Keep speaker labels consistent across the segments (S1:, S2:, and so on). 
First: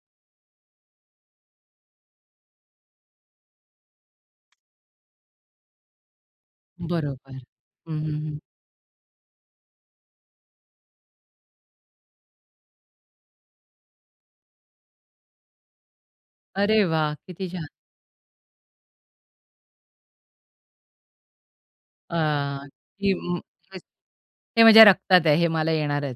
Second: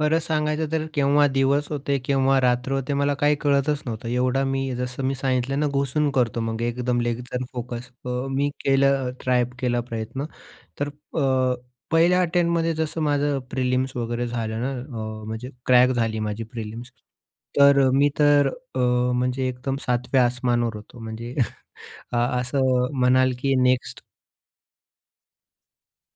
S1: खरंच सांगायचं तर, केव्हा दिवस होते, केव्हा रात्र होते, मला काही कळतच नव्हतं. एवढा मी, जसं मी सांगितलं ना, घुसून करतो मग एकदम
S2: बरोबर.
S1: लेग्जर फोकस.
S2: हं,
S1: अ,
S2: हं, हं.
S1: मी केलं ट्राय केला प्रयत्न, तर अ, पहिल्या अटेम्प्टमध्ये जसं माझं प्रिलिम्स वगैरे झालं ना, अ, म्हणजे क्रॅक झाली माझी
S2: अरे
S1: प्रिलिम्स.
S2: वाह! किती छान.
S1: तर अ, मी तर अ, म्हणजे एकदम सातव्या आसमानावर होतो, म्हणजे
S2: अ,
S1: अ, असं
S2: की
S1: म्हणाल
S2: [unintelligible]
S1: की नेक्स्ट
S2: हे माझ्या रक्तात आहे, हे मला येणारच.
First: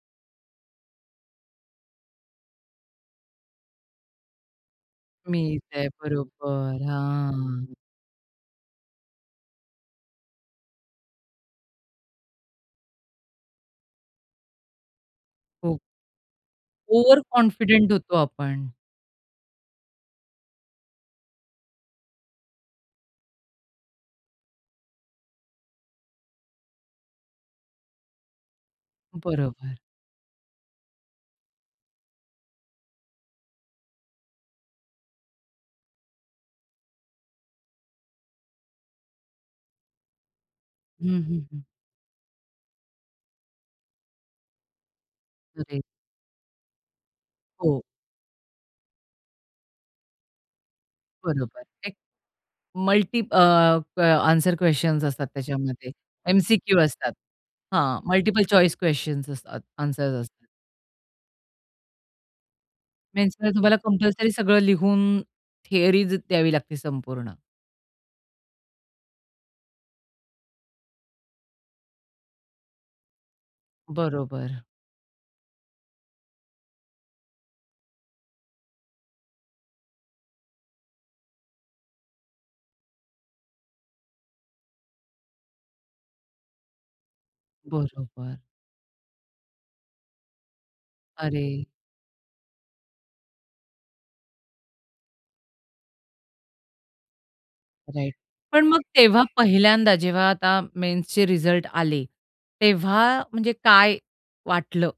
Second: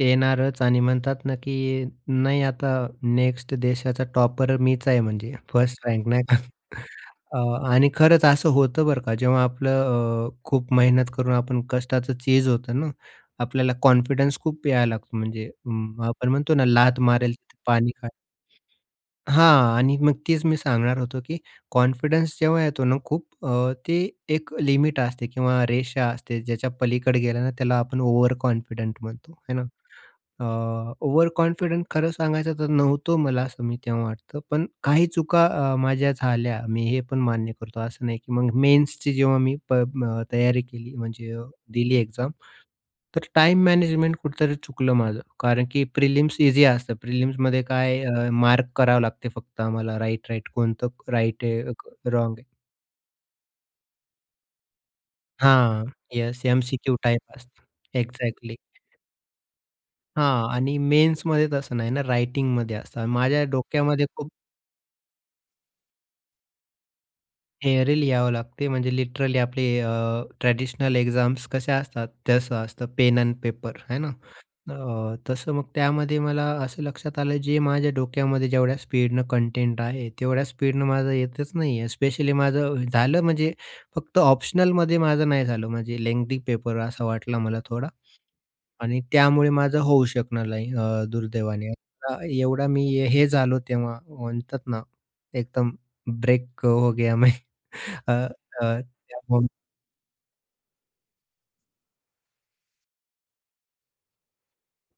S1: येणारच आणि म्हणतात ना की नाही आता नेक्स्ट देशाचा टॉपर मीच आहे म्हणजे
S2: मीच
S1: फर्स्ट
S2: आहे,
S1: रँक नाही का.
S2: बरोबर.
S1: अ,
S2: हां.
S1: आणि खरंच असं होतं बरं का, जेव्हा आपलं अ, खूप मेहनत करून आपण कष्टाचं चीज होतं ना, आपल्याला कॉन्फिडन्स खूप यायला लागतो म्हणजे
S2: खूप.
S1: आपण म्हणतो ना, "लात मारेल, तिथ पाणी
S2: ओव्हरकॉन्फिडंट होतो
S1: काढेल."
S2: आपण.
S1: हां. आणि मग तेच मी सांगणार होतो की कॉन्फिडन्स जेव्हा येतो ना खूप अ, ते एक लिमिट असते किंवा रेषा असते ज्याच्या पलीकडे गेलं ना, त्याला आपण ओव्हरकॉन्फिडंट म्हणतो. हे ना.
S2: बरोबर.
S1: अ, ओव्हरकॉन्फिडंट खरं सांगायचं तर, नव्हतो मला असं मी तेव्हा वाटत, पण काही चुका अ, माझ्या झाल्या मी हे पण मान्य करतो असं नाही की मग मेन्सची जेव्हा मी प अ, तयारी केली,
S2: हं,
S1: म्हणजे
S2: हं, हं.
S1: दिली एक्झाम. तर टाईम मॅनेजमेंट कुठतरी चुकलं माझं.
S2: खरं
S1: कारण की
S2: आहे.
S1: प्रिलिम्स ईझी असतं प्रिलिम्समध्ये
S2: हो.
S1: काय अ, मार्क करावे लागते फक्त आम्हाला. राइट-राइट कोणतं राइट
S2: बरोबर.
S1: आहे,
S2: एक
S1: रॉंग आहे.
S2: मल्टी अ, क आन्सर क्वेशन्स असतात
S1: हां,
S2: त्याच्यामध्ये.
S1: येस
S2: एम-सी-क्यू
S1: एम-सी-क्यू
S2: असतात.
S1: टाइप असतं.
S2: हां, मल्टिपल
S1: एक्झॅक्टली.
S2: चॉईस क्वेशन्स असतात आन्सर्स असतात.
S1: हां आणि मेन्समध्ये तसं नाही ना, रायटिंगमध्ये असतं. माझ्या
S2: मेन्समध्ये तुम्हाला
S1: डोक्यामध्ये
S2: कंपल्सरी
S1: खूप
S2: सगळं लिहून थियरीज द्यावी लागते संपूर्ण.
S1: थियरी लिहावी लागते. म्हणजे लिटरली आपले अ, ट्रॅडिशनल एक्झाम्स कशा असतात, तसं असतं पेन अन पेपर आहे ना.
S2: बरोबर.
S1: अ, तसं मग, त्यामध्ये मला असं लक्षात आलं जे माझ्या डोक्यामध्ये जेवढ्या स्पीडनं कंटेंट आहे, तेवढ्या स्पीडनं माझं येतच नाही आहे. स्पेशली माझं झालं म्हणजे फक्त ऑप्शनलमध्ये माझं नाही झालं म्हणजे लेन्ग्थी पेपर असा वाटला मला थोडा
S2: बरोबर.
S1: आणि त्यामुळे माझं होऊ शकलं नाही, अ,
S2: अरे!
S1: दुर्दैवाने. एवढा एवढा मी हे झालो तेव्हा म्हणतात ना, एकदम ब्रेक अ, हो गया मैं. अ,
S2: राइट. पण
S1: अ,
S2: मग तेव्हा
S1: त्याहून
S2: पहिल्यांदा, जेव्हा आता मेन्सचे रिझल्ट आले, तेव्हा म्हणजे काय वाटलं?